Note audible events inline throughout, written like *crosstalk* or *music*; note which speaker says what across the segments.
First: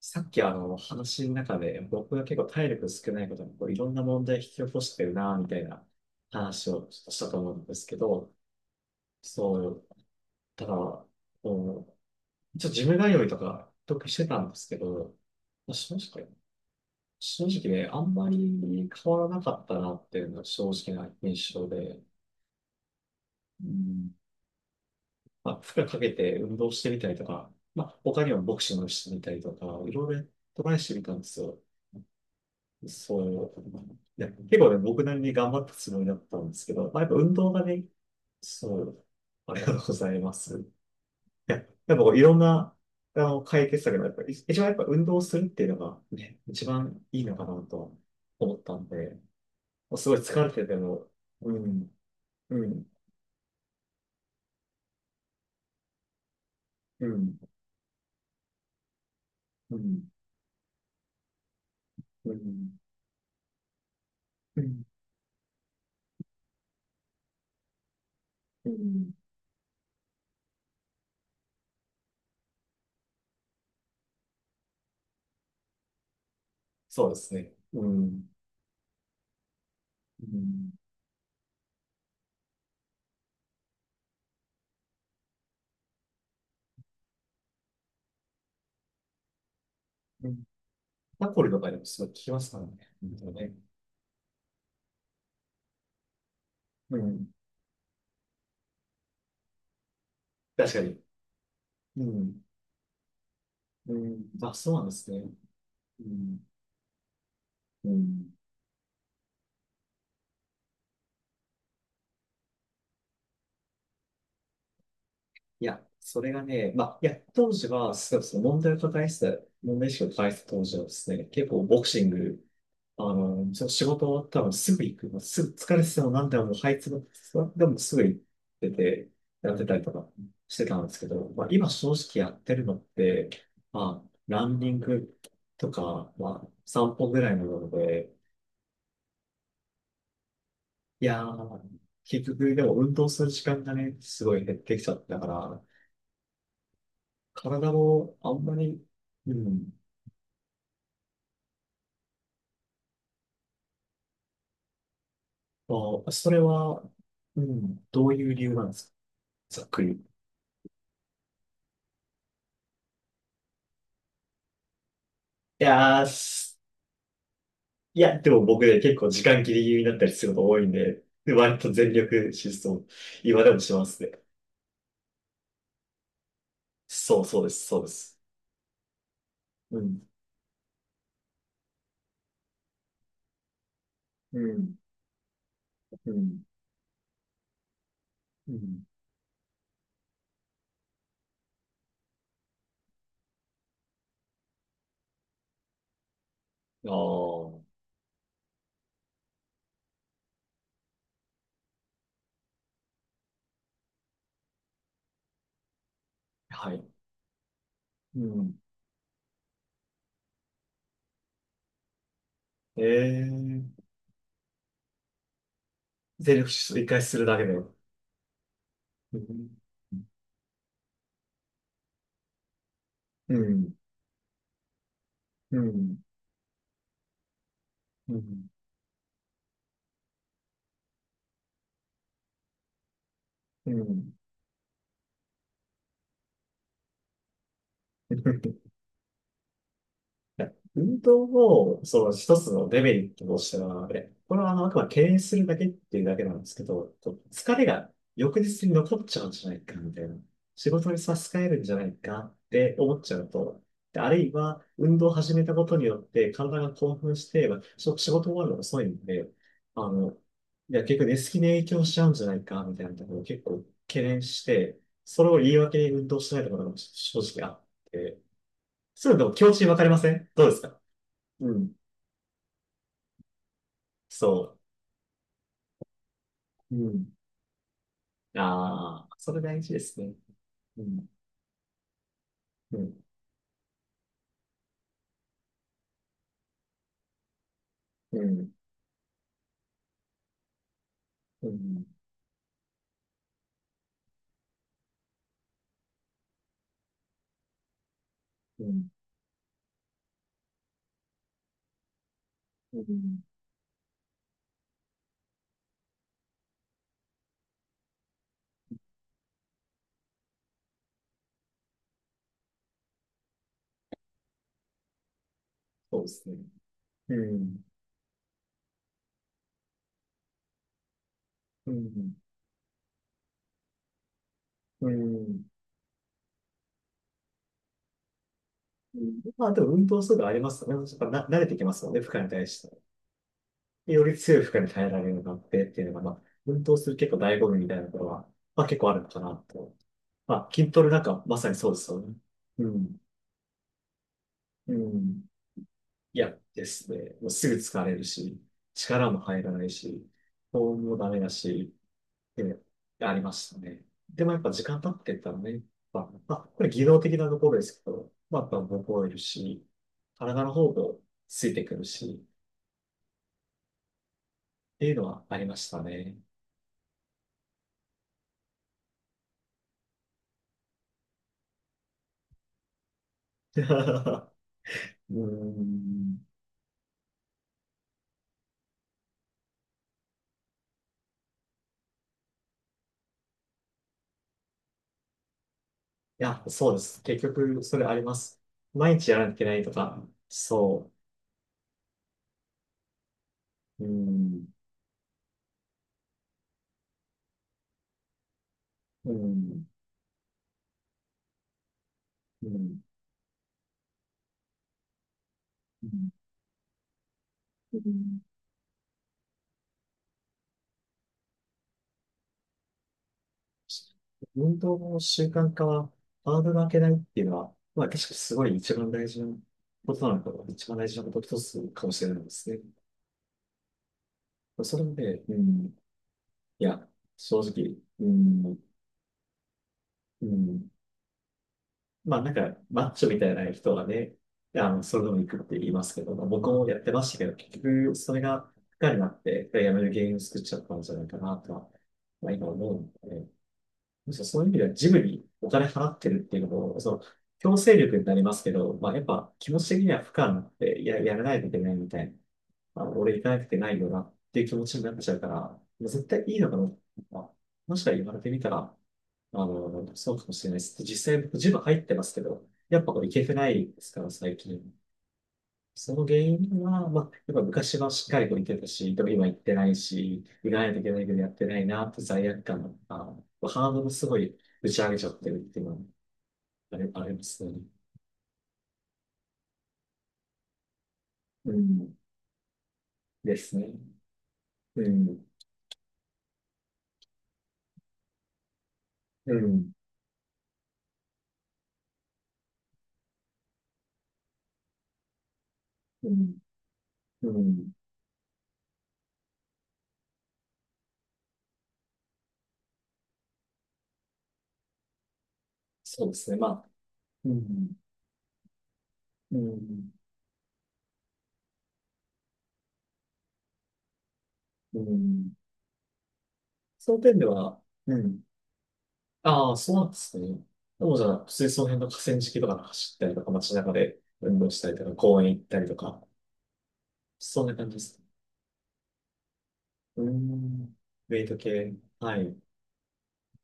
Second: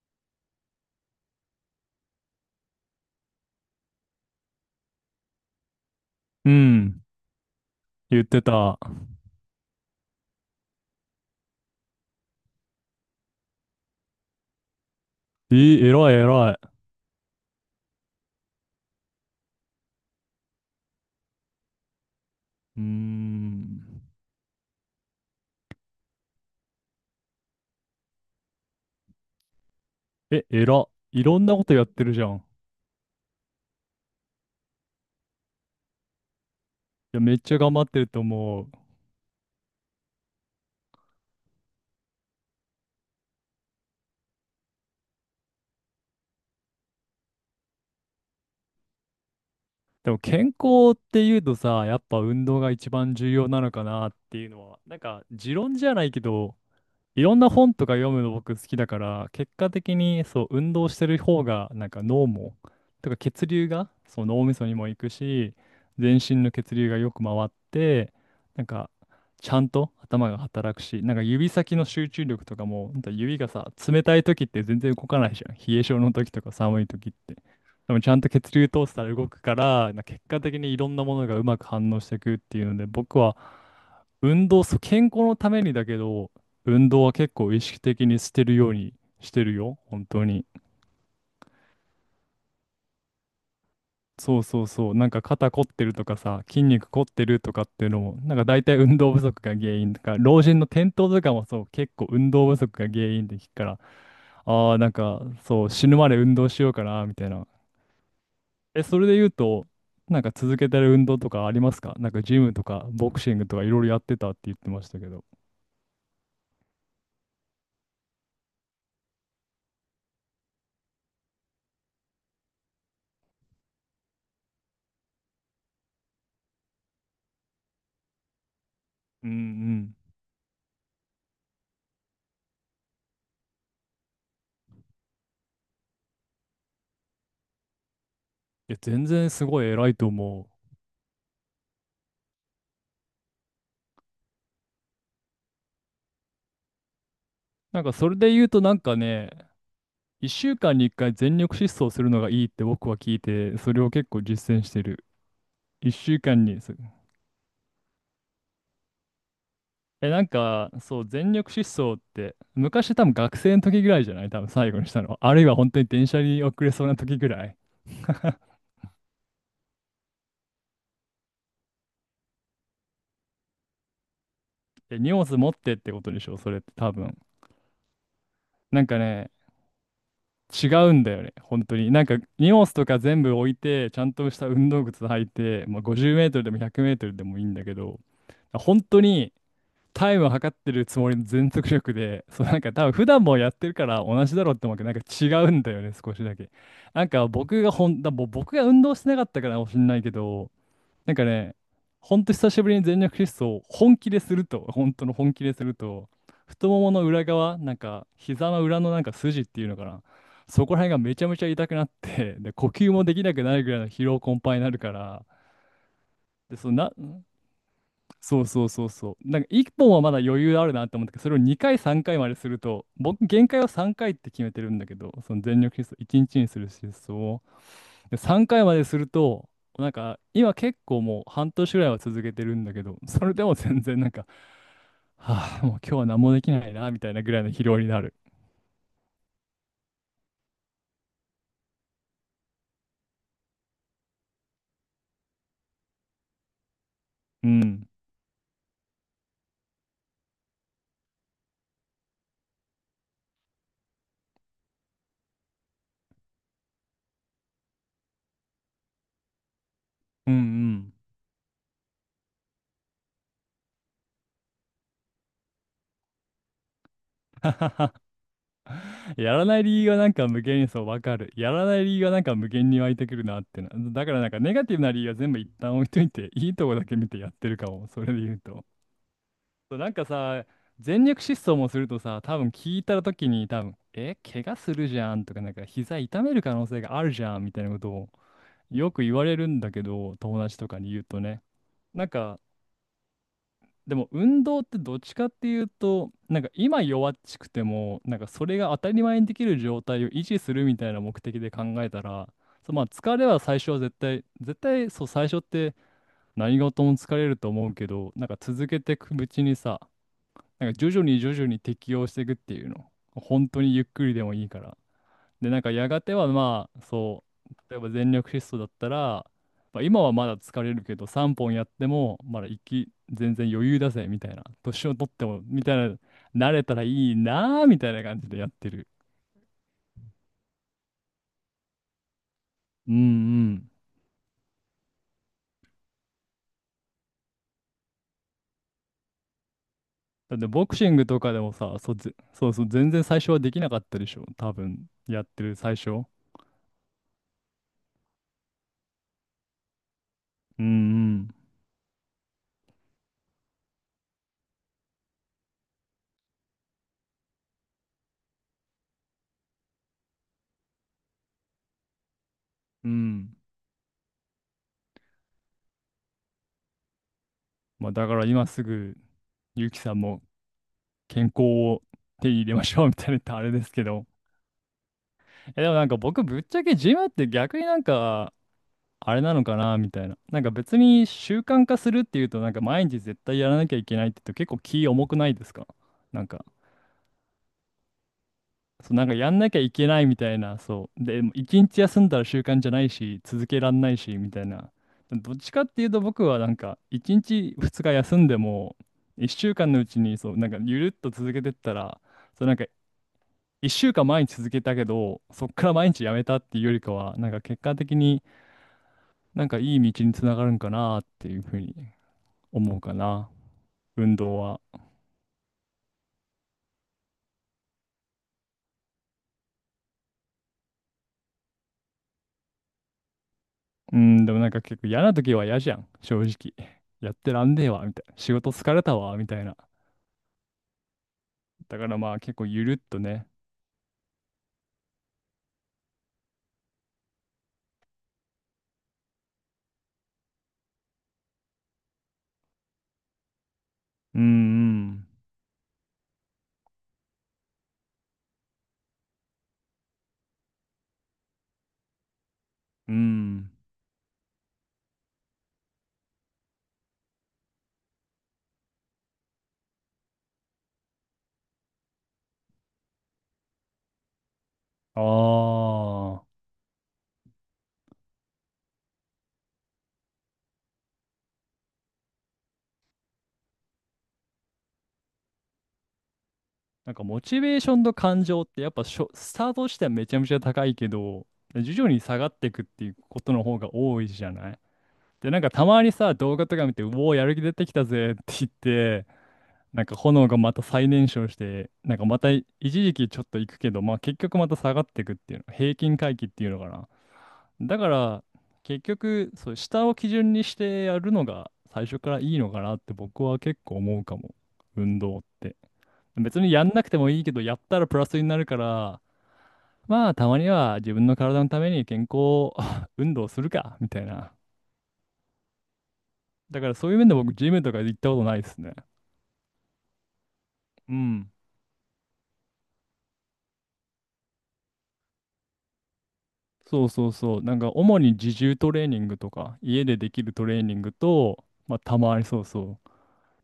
Speaker 1: さっき話の中で僕が結構体力少ないことにこういろんな問題引き起こしてるなみたいな
Speaker 2: う
Speaker 1: 話をちょ
Speaker 2: ん、
Speaker 1: っとしたと思うんですけ
Speaker 2: 言っ
Speaker 1: ど、
Speaker 2: てた。
Speaker 1: そう、ただ、こう、一応ジム通いとか得してたんですけど、
Speaker 2: え
Speaker 1: まあ
Speaker 2: ー、
Speaker 1: 正
Speaker 2: 偉い
Speaker 1: 直、
Speaker 2: 偉い。
Speaker 1: あんまり変わらなかったなっていうのが正直な印象で、
Speaker 2: うー
Speaker 1: う
Speaker 2: ん。
Speaker 1: ん。まあ、負荷かけて運動してみたりとか、まあ、他にもボクシングしてみたりとか、いろいろ
Speaker 2: え、
Speaker 1: トライし
Speaker 2: 偉。
Speaker 1: てみたんで
Speaker 2: いろ
Speaker 1: す
Speaker 2: んな
Speaker 1: よ。
Speaker 2: ことやってるじゃん。い
Speaker 1: そう。いや、結構ね、僕なりに頑張ったつもりだったんですけど、まあ、やっぱ
Speaker 2: や、
Speaker 1: 運
Speaker 2: めっ
Speaker 1: 動
Speaker 2: ちゃ
Speaker 1: が
Speaker 2: 頑張
Speaker 1: ね、
Speaker 2: ってると思う。
Speaker 1: そう、ありがとうございます。いや、やっぱこういろんな、解決策が、やっぱり、一番やっぱ運動するっていうのがね、一番いいのかなと思ったんで、もうす
Speaker 2: で
Speaker 1: ご
Speaker 2: も
Speaker 1: い疲
Speaker 2: 健
Speaker 1: れてて
Speaker 2: 康っ
Speaker 1: も、
Speaker 2: ていう
Speaker 1: う
Speaker 2: とさ、
Speaker 1: ん、
Speaker 2: やっぱ運動
Speaker 1: う
Speaker 2: が
Speaker 1: ん、
Speaker 2: 一番重要なのかなっていうのは、なんか持論じゃないけど、
Speaker 1: う
Speaker 2: いろ
Speaker 1: ん、
Speaker 2: んな本とか読むの僕好きだから、結果
Speaker 1: う
Speaker 2: 的
Speaker 1: ん、
Speaker 2: にそう、運動してる方が、なんか脳
Speaker 1: う
Speaker 2: も、
Speaker 1: ん、
Speaker 2: とか血流が、そう、脳み
Speaker 1: う
Speaker 2: そに
Speaker 1: ん、
Speaker 2: も行くし、全身の血流がよく回って、なん
Speaker 1: う
Speaker 2: か、
Speaker 1: ん、
Speaker 2: ちゃんと頭が働くし、なんか指先の集中力とかも、ほんと指がさ、冷たい時って全然動かないじゃん。冷え性の時とか寒い
Speaker 1: そう
Speaker 2: 時っ
Speaker 1: です
Speaker 2: て。
Speaker 1: ね。う
Speaker 2: でもちゃん
Speaker 1: ん、
Speaker 2: と血流通したら動くから、な結
Speaker 1: う
Speaker 2: 果的
Speaker 1: ん、
Speaker 2: にいろんなものがうまく反応していくっていうので、僕は運動、そう、健康のためにだけど、運動は結構意識的にしてるようにしてるよ、本当
Speaker 1: うん。
Speaker 2: に。
Speaker 1: タコリとかでもすごい効きますからね。本当ね。
Speaker 2: そうそうそう、なんか肩凝ってるとかさ、筋肉
Speaker 1: う
Speaker 2: 凝って
Speaker 1: ん、
Speaker 2: るとかっていうのも、なんか大体運動不足が原因とか、老人の
Speaker 1: 確か
Speaker 2: 転
Speaker 1: に。
Speaker 2: 倒とかもそう、結
Speaker 1: う
Speaker 2: 構運
Speaker 1: ん、
Speaker 2: 動不足が原因って聞くから、
Speaker 1: うん、あ、そ
Speaker 2: あ
Speaker 1: う
Speaker 2: あ、
Speaker 1: なん
Speaker 2: な
Speaker 1: で
Speaker 2: ん
Speaker 1: す
Speaker 2: か
Speaker 1: ね。
Speaker 2: そう、死ぬ
Speaker 1: う
Speaker 2: まで運
Speaker 1: ん、
Speaker 2: 動しようかな、みたいな。
Speaker 1: うん。
Speaker 2: え、それで言うと、なんか続けてる運動とかありますか？なんかジムとかボクシングとかいろいろやってたって言ってましたけど。
Speaker 1: いや、それがね、まあ、いや、当時は、そうそう、問題を抱えてた、問題意識を抱えてた当時はですね、結構ボクシング、ちょ仕事終わったらすぐ行く、すぐ疲れてても何でも、もう這いつくでもすぐ行ってて、
Speaker 2: うんう
Speaker 1: やってたりと
Speaker 2: ん。
Speaker 1: かしてたんですけど、まあ、今正直やってるのって、まあ、ランニングとか、まあ、散歩ぐらいなので、
Speaker 2: いや、全然すごい偉いと思う。
Speaker 1: いやー、結局、でも運動する時間がね、すごい減ってきちゃったから、体
Speaker 2: なんかそ
Speaker 1: も
Speaker 2: れ
Speaker 1: あ
Speaker 2: で
Speaker 1: ん
Speaker 2: 言う
Speaker 1: ま
Speaker 2: となん
Speaker 1: り、
Speaker 2: かね、
Speaker 1: うん。
Speaker 2: 1週間に1回全力疾走するのがいいって僕は聞いて、それを結構実践してる。
Speaker 1: ま
Speaker 2: 一
Speaker 1: あ、
Speaker 2: 週
Speaker 1: それ
Speaker 2: 間に、そう。
Speaker 1: は、うん、どういう理由なんですか、ざっくり。い
Speaker 2: え、なんか、そう、全力疾走って、昔多分学生の時ぐらいじゃない？多分最後にしたの、あるいは本当に
Speaker 1: やー、
Speaker 2: 電車に遅
Speaker 1: す、
Speaker 2: れそうな時ぐらい。
Speaker 1: いや、でも
Speaker 2: *laughs*
Speaker 1: 僕ね、結構時間ギリギリになったりすること多いんで、で割と全力疾走、今でもしますね。
Speaker 2: え、荷物持ってってことでしょ、それって多分。
Speaker 1: そうそうです、そうです。
Speaker 2: なんかね、
Speaker 1: うん、
Speaker 2: 違うんだよね。本当に。なんか、荷物とか全部置いて、ちゃんと
Speaker 1: う
Speaker 2: した運
Speaker 1: ん、
Speaker 2: 動靴履いて、まあ、50
Speaker 1: う
Speaker 2: メート
Speaker 1: ん、
Speaker 2: ルでも100メートルでもいいんだけど、
Speaker 1: う
Speaker 2: 本
Speaker 1: ん。
Speaker 2: 当に、タイムを測ってるつもりの全速力で、そう。なんか多分普段もやってるから同じだろうって思うけど、なんか違うんだよね、少しだけ。
Speaker 1: あ
Speaker 2: なんか
Speaker 1: あ、
Speaker 2: 僕がほん、だもう僕が運動してなかったからかもしんないけど、なんかね、ほんと久しぶりに全力疾走を本気ですると、本当の本気ですると、太
Speaker 1: は
Speaker 2: も
Speaker 1: い。
Speaker 2: もの裏側、なんか
Speaker 1: う
Speaker 2: 膝
Speaker 1: ん。
Speaker 2: の裏のなんか筋っていうのかな、そこら辺がめちゃめちゃ痛くなって、で、呼
Speaker 1: え
Speaker 2: 吸もでき
Speaker 1: え
Speaker 2: なくな
Speaker 1: ー、
Speaker 2: るぐらいの疲労困憊になるから、
Speaker 1: 全力
Speaker 2: で、そ
Speaker 1: 疾走一
Speaker 2: の
Speaker 1: 回す
Speaker 2: な、
Speaker 1: るだけで。う
Speaker 2: そうそうそうそう。なんか1
Speaker 1: ん、
Speaker 2: 本はまだ余裕あるなって思ったけど、それを2回3回まですると、僕
Speaker 1: う
Speaker 2: 限界は
Speaker 1: ん、
Speaker 2: 3回って決めてるんだけど、その
Speaker 1: う
Speaker 2: 全力疾走、
Speaker 1: ん、
Speaker 2: 1日にちにする疾走を。
Speaker 1: う
Speaker 2: で、3
Speaker 1: ん、
Speaker 2: 回まですると、なんか今結構もう半年ぐらいは続けてるんだけど、それでも
Speaker 1: う
Speaker 2: 全然なん
Speaker 1: ん。
Speaker 2: か、はあ、もう今日は何もできないな、みたいなぐらいの疲労になる。
Speaker 1: いや運動を、その一つのデメリットとしては、でこれはあくまで敬遠するだけっていうだけなんですけど、こう
Speaker 2: う
Speaker 1: 疲れ
Speaker 2: ん。
Speaker 1: が翌日に残っちゃうんじゃないか、みたいな。仕事に差し支えるんじゃないかって思っちゃうと、で、あるいは、運動を始めたことによって体が興奮して、まあし仕事終わるのが遅いんで、あの、
Speaker 2: うんう
Speaker 1: いや、
Speaker 2: ん。
Speaker 1: 結局寝つきに影響しちゃうんじゃないか、みたいなところを結構懸念して、それを言い訳に運動しないところが正直あっ
Speaker 2: *laughs*
Speaker 1: て、そういうので
Speaker 2: や
Speaker 1: も気
Speaker 2: ら
Speaker 1: 持
Speaker 2: な
Speaker 1: ち
Speaker 2: い
Speaker 1: わか
Speaker 2: 理
Speaker 1: り
Speaker 2: 由が
Speaker 1: ま
Speaker 2: な
Speaker 1: せ
Speaker 2: んか
Speaker 1: ん、
Speaker 2: 無
Speaker 1: どうで
Speaker 2: 限
Speaker 1: す
Speaker 2: に、
Speaker 1: か？
Speaker 2: そうわかる。
Speaker 1: う
Speaker 2: やら
Speaker 1: ん。
Speaker 2: ない理由がなんか無限に湧いてくるなってな。だからなんかネ
Speaker 1: そ
Speaker 2: ガティブな理由は全部一旦置いといて、いいとこ
Speaker 1: う。
Speaker 2: だ
Speaker 1: う
Speaker 2: け見
Speaker 1: ん。
Speaker 2: てやってるかも。それで言うと。
Speaker 1: ああ、それ大事
Speaker 2: そう
Speaker 1: で
Speaker 2: なん
Speaker 1: す
Speaker 2: か
Speaker 1: ね。
Speaker 2: さ、
Speaker 1: う
Speaker 2: 全
Speaker 1: ん。
Speaker 2: 力疾走もするとさ、多分
Speaker 1: う
Speaker 2: 聞い
Speaker 1: ん。
Speaker 2: た時に多分、え、怪我するじゃんとか、なんか膝痛める可能性があるじゃんみたいなことを
Speaker 1: うん。
Speaker 2: よく言われるんだけど、友達とかに言うとね。
Speaker 1: うん。
Speaker 2: なんか、でも運動ってどっちかっていうと、なんか今弱っちくても、なんかそれ
Speaker 1: う
Speaker 2: が当
Speaker 1: ん。
Speaker 2: たり前にできる状態を維持するみたいな目的で考えたら、そう、
Speaker 1: う
Speaker 2: まあ疲
Speaker 1: ん、
Speaker 2: れは最初は絶対、絶対、そう最初って何事も疲れると思うけど、なんか続けていくうちにさ、なんか徐々に徐々に適応していくっていうの。本当にゆっくりでもいいから。で、なんかや
Speaker 1: そ
Speaker 2: が
Speaker 1: うで
Speaker 2: ては
Speaker 1: すね。
Speaker 2: まあ、
Speaker 1: う
Speaker 2: そう、
Speaker 1: ん。
Speaker 2: 例えば全力疾走だったら、まあ、今はまだ疲れるけど、3本やっ
Speaker 1: う
Speaker 2: て
Speaker 1: ん。
Speaker 2: も、まだ息、全然余裕だぜ、みたいな。年
Speaker 1: う
Speaker 2: を取っても、
Speaker 1: ん。
Speaker 2: みたいな、慣れたらいいなーみたいな感じでやってる。
Speaker 1: うん、まあ、でも運動するのありますよね。やっぱな、慣れてきますよね、負荷に対して。
Speaker 2: うんうん。
Speaker 1: より強い負荷に耐えられるようになってっていうのが、まあ、運動する結構醍醐味みたいなところは、まあ結構あるのかなと。
Speaker 2: だって
Speaker 1: まあ、
Speaker 2: ボ
Speaker 1: 筋
Speaker 2: ク
Speaker 1: ト
Speaker 2: シ
Speaker 1: レ
Speaker 2: ン
Speaker 1: なん
Speaker 2: グと
Speaker 1: か
Speaker 2: か
Speaker 1: ま
Speaker 2: で
Speaker 1: さ
Speaker 2: も
Speaker 1: にそう
Speaker 2: さ、
Speaker 1: です
Speaker 2: そう、
Speaker 1: よね。
Speaker 2: そうそ
Speaker 1: う
Speaker 2: う、全
Speaker 1: ん。
Speaker 2: 然最初はできなかったでしょ、多
Speaker 1: う
Speaker 2: 分、や
Speaker 1: ん。
Speaker 2: ってる最初。
Speaker 1: 嫌ですね。もうすぐ疲れるし、力も入らないし、
Speaker 2: うんう
Speaker 1: 保温もダメ
Speaker 2: ん。
Speaker 1: だし、で、ありましたね。でもやっぱ時間経ってったらね、まあ、まあこれ技能的なところですけど、まあ、やっぱ覚えるし、体の方もついてくるし、
Speaker 2: うん。
Speaker 1: っていうのはありましたね。
Speaker 2: まあ、だから今すぐ、ゆうきさんも健康を手に入れましょう、みたいな、言ったらあれですけど。
Speaker 1: *laughs* うー
Speaker 2: え、でもなんか僕
Speaker 1: ん。
Speaker 2: ぶっちゃけジムって逆になんかあれなのかなみたいな。なんか別に習慣化するっていうとなんか毎日絶対やらなきゃいけないって言うと結構気重くないですか？な
Speaker 1: い
Speaker 2: ん
Speaker 1: や、
Speaker 2: か、
Speaker 1: そうです。結局、それあります。
Speaker 2: そう、
Speaker 1: 毎
Speaker 2: なん
Speaker 1: 日
Speaker 2: か
Speaker 1: やら
Speaker 2: や
Speaker 1: なきゃい
Speaker 2: ん
Speaker 1: け
Speaker 2: な
Speaker 1: な
Speaker 2: きゃ
Speaker 1: いと
Speaker 2: いけな
Speaker 1: か、
Speaker 2: いみたいな、
Speaker 1: そ
Speaker 2: そう。で、一日休んだら習慣じゃないし、続けらん
Speaker 1: う。うー
Speaker 2: ないし、みたい
Speaker 1: ん。
Speaker 2: な。どっちかっていうと僕はなんか一日二日休んでも
Speaker 1: うー
Speaker 2: 一週
Speaker 1: ん。
Speaker 2: 間のうちにそう、なんかゆるっと続けてったら、そ
Speaker 1: う
Speaker 2: う。なんか
Speaker 1: ん。
Speaker 2: 一週間毎日続けたけど、そっから毎日やめたっていうよりかは、なんか結果
Speaker 1: う
Speaker 2: 的
Speaker 1: ん、
Speaker 2: になんかいい道につながるんかなっていうふうに思うかな。運動
Speaker 1: 運
Speaker 2: は。
Speaker 1: 動の習慣化はハードルを上げないっていうのは、まあ、確かにすごい一番大事なことなのかな、一番大事なこと一つかもしれないですね。
Speaker 2: うん、でもなんか
Speaker 1: そ
Speaker 2: 結
Speaker 1: れ
Speaker 2: 構嫌な
Speaker 1: で、う
Speaker 2: 時は嫌
Speaker 1: ん、
Speaker 2: じゃん、正直。
Speaker 1: いや、
Speaker 2: やって
Speaker 1: 正
Speaker 2: らんねえ
Speaker 1: 直、
Speaker 2: わ、みた
Speaker 1: う
Speaker 2: いな。仕事
Speaker 1: ん、
Speaker 2: 疲れたわ、みたいな。
Speaker 1: うん、
Speaker 2: だからま
Speaker 1: ま
Speaker 2: あ
Speaker 1: あなん
Speaker 2: 結構
Speaker 1: か、
Speaker 2: ゆるっ
Speaker 1: マッ
Speaker 2: と
Speaker 1: チョみ
Speaker 2: ね。
Speaker 1: たいな人はね、それでも行くって言いますけど、まあ僕もやってましたけど、結局、それが、負荷になって、やめる原因を作っちゃったんじゃないかなとは、まあ今思うので、むし
Speaker 2: うん
Speaker 1: ろそういう意味ではジ
Speaker 2: う
Speaker 1: ム
Speaker 2: ん。
Speaker 1: にお金払ってるっていうのも、その、強制力になりますけど、まあ、やっぱ気持ち的には負荷になってや、やらないといけないみたいな、まあ、
Speaker 2: う
Speaker 1: 俺行かなく
Speaker 2: ん。
Speaker 1: てないよなっていう気持ちになっちゃうから、まあ絶対いいのかな。まあ、もしか言われてみたら、そうかもしれないです。実際僕ジム入ってますけど、やっぱこれ行けてないですから、最近。
Speaker 2: あ
Speaker 1: その原
Speaker 2: あ。
Speaker 1: 因は、まあ、やっぱ昔はしっかりと行けたし、でも今行ってないし、行かないといけないけどやってないな、と罪悪感とか、ハードルすごい打ち上げちゃってるっていうのはあり、
Speaker 2: なんか
Speaker 1: あり
Speaker 2: モ
Speaker 1: ま
Speaker 2: チ
Speaker 1: すよ
Speaker 2: ベー
Speaker 1: ね。
Speaker 2: ションと感情ってやっぱスタートしてはめちゃめちゃ高いけど、
Speaker 1: う
Speaker 2: 徐々
Speaker 1: ん。
Speaker 2: に下がっていくっていうこと
Speaker 1: で
Speaker 2: の
Speaker 1: す
Speaker 2: 方
Speaker 1: ね。
Speaker 2: が多いじゃない。
Speaker 1: うん。
Speaker 2: で、なんかたまにさ、動画とか見て、うおー、やる気出てきたぜって言って、
Speaker 1: うん。
Speaker 2: なんか炎がまた再燃焼して、なんかまた一時期ちょっと行くけど、まあ結局また下がっていくっていうの、平均
Speaker 1: う
Speaker 2: 回帰っ
Speaker 1: ん。
Speaker 2: ていうのかな。
Speaker 1: うん。
Speaker 2: だから結局、そう、下を基準にしてやるのが最初からいいのかなって僕は結構思うかも、運動って。
Speaker 1: そうですね。
Speaker 2: 別
Speaker 1: ま
Speaker 2: に
Speaker 1: あ、
Speaker 2: やんなくてもいい
Speaker 1: う
Speaker 2: けど、やっ
Speaker 1: ん。
Speaker 2: たらプラスになるから、
Speaker 1: うん。
Speaker 2: まあたまには自分の体のために健康、 *laughs* 運動するか、みたいな。
Speaker 1: うん。
Speaker 2: だからそ
Speaker 1: そ
Speaker 2: ういう
Speaker 1: の
Speaker 2: 面で
Speaker 1: 点で
Speaker 2: 僕、ジ
Speaker 1: は、
Speaker 2: ムとか
Speaker 1: う
Speaker 2: 行ったこ
Speaker 1: ん。
Speaker 2: とないですね。
Speaker 1: ああ、そうなんですね。で
Speaker 2: う
Speaker 1: もじゃあ、
Speaker 2: ん。
Speaker 1: 普通にその辺の河川敷とか走ったりとか、街中で運動したりとか、公園行ったりとか、
Speaker 2: そうそうそ
Speaker 1: そ
Speaker 2: う。
Speaker 1: んな
Speaker 2: なん
Speaker 1: 感
Speaker 2: か
Speaker 1: じで
Speaker 2: 主
Speaker 1: す。
Speaker 2: に自重トレーニングとか、家で
Speaker 1: うー
Speaker 2: できるトレー
Speaker 1: ん。
Speaker 2: ニング
Speaker 1: ウェイト
Speaker 2: と、
Speaker 1: 系。
Speaker 2: まあた
Speaker 1: は
Speaker 2: まに
Speaker 1: い。
Speaker 2: そうそう、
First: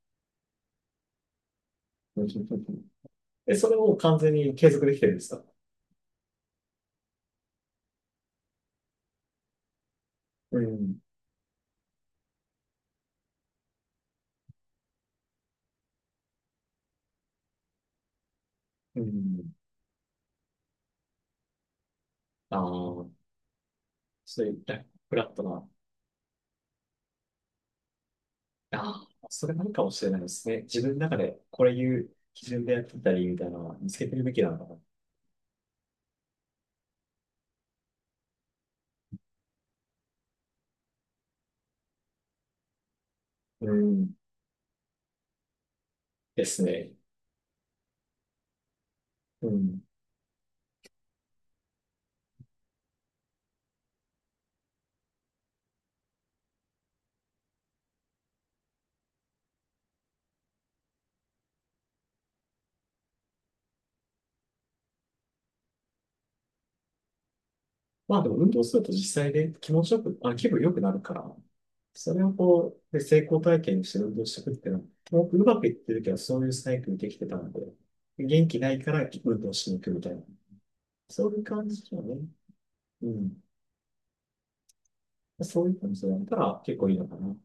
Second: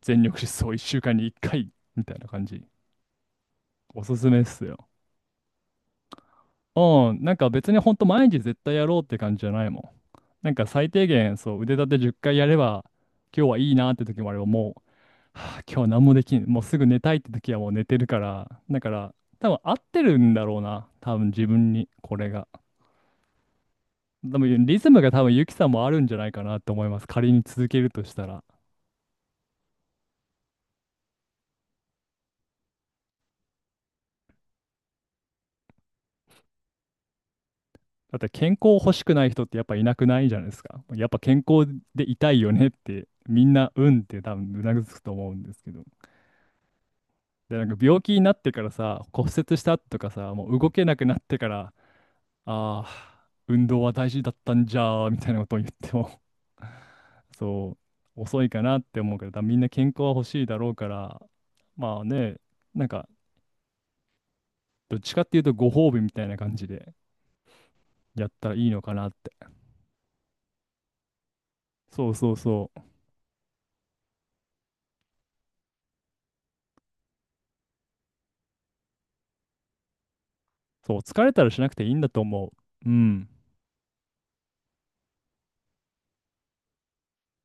Speaker 2: 全力疾走1週間に1回みたいな感じ。
Speaker 1: え、それを
Speaker 2: おす
Speaker 1: 完
Speaker 2: す
Speaker 1: 全
Speaker 2: めっ
Speaker 1: に
Speaker 2: す
Speaker 1: 継続
Speaker 2: よ。
Speaker 1: できてるんですか？
Speaker 2: うん、なんか別にほんと毎日絶対やろうって感じじゃないもん。なん
Speaker 1: う
Speaker 2: か最
Speaker 1: ん。
Speaker 2: 低限そう腕立て10回やれば今日はいいなって時もあれば、もう、はあ、今日は何もできん、もうすぐ寝たいって時はもう寝てるから、だか
Speaker 1: う
Speaker 2: ら多
Speaker 1: ん。
Speaker 2: 分合ってるんだろうな、多分自分にこれが。
Speaker 1: ああ、
Speaker 2: で
Speaker 1: そう
Speaker 2: も
Speaker 1: いう
Speaker 2: リ
Speaker 1: ラ、
Speaker 2: ズムが
Speaker 1: フ
Speaker 2: 多
Speaker 1: ラッ
Speaker 2: 分
Speaker 1: ト
Speaker 2: ユキ
Speaker 1: な。
Speaker 2: さんもあるんじゃないかなと思います。仮に続けるとしたら。
Speaker 1: ああ、それなのかもしれないですね。自分の中でこれいう基準でやってたりみたいなのは見つけてるべきなのかな。
Speaker 2: だって健康欲しくない人ってやっぱいなくないじゃないですか。やっぱ健康でいたいよねってみん
Speaker 1: う
Speaker 2: なうんっ
Speaker 1: ん。
Speaker 2: て多分うなずくと思うんですけど。
Speaker 1: ですね。
Speaker 2: で、なんか病気になってからさ、骨
Speaker 1: う
Speaker 2: 折した
Speaker 1: ん。
Speaker 2: 後とかさ、もう動けなくなってから、ああ、運動は大事だったんじゃーみたいなことを言っても、*laughs* そう、遅いかなって思うから、だからみんな健康は欲しいだろうから、まあね、なんかどっちかっていうとご褒美みたいな感じで。
Speaker 1: まあ
Speaker 2: や
Speaker 1: で
Speaker 2: っ
Speaker 1: も運
Speaker 2: たら
Speaker 1: 動
Speaker 2: いい
Speaker 1: する
Speaker 2: の
Speaker 1: と
Speaker 2: かなっ
Speaker 1: 実際
Speaker 2: て。
Speaker 1: で気持ちよく、あ、気分良くなるから、
Speaker 2: そ
Speaker 1: そ
Speaker 2: う
Speaker 1: れを
Speaker 2: そうそ
Speaker 1: こ
Speaker 2: う。
Speaker 1: う、で、成功体験にして運動していくっていうのは、もうまくいってるけど、そういうサイクルできてたので、元気ないから運動しに行くみたいな、
Speaker 2: そう、疲
Speaker 1: そう
Speaker 2: れ
Speaker 1: いう
Speaker 2: たらし
Speaker 1: 感
Speaker 2: なく
Speaker 1: じ
Speaker 2: ていい
Speaker 1: だ
Speaker 2: んだ
Speaker 1: ね。
Speaker 2: と思う。う
Speaker 1: う
Speaker 2: ん。
Speaker 1: ん。そういう感じでやったら結構いいのかな。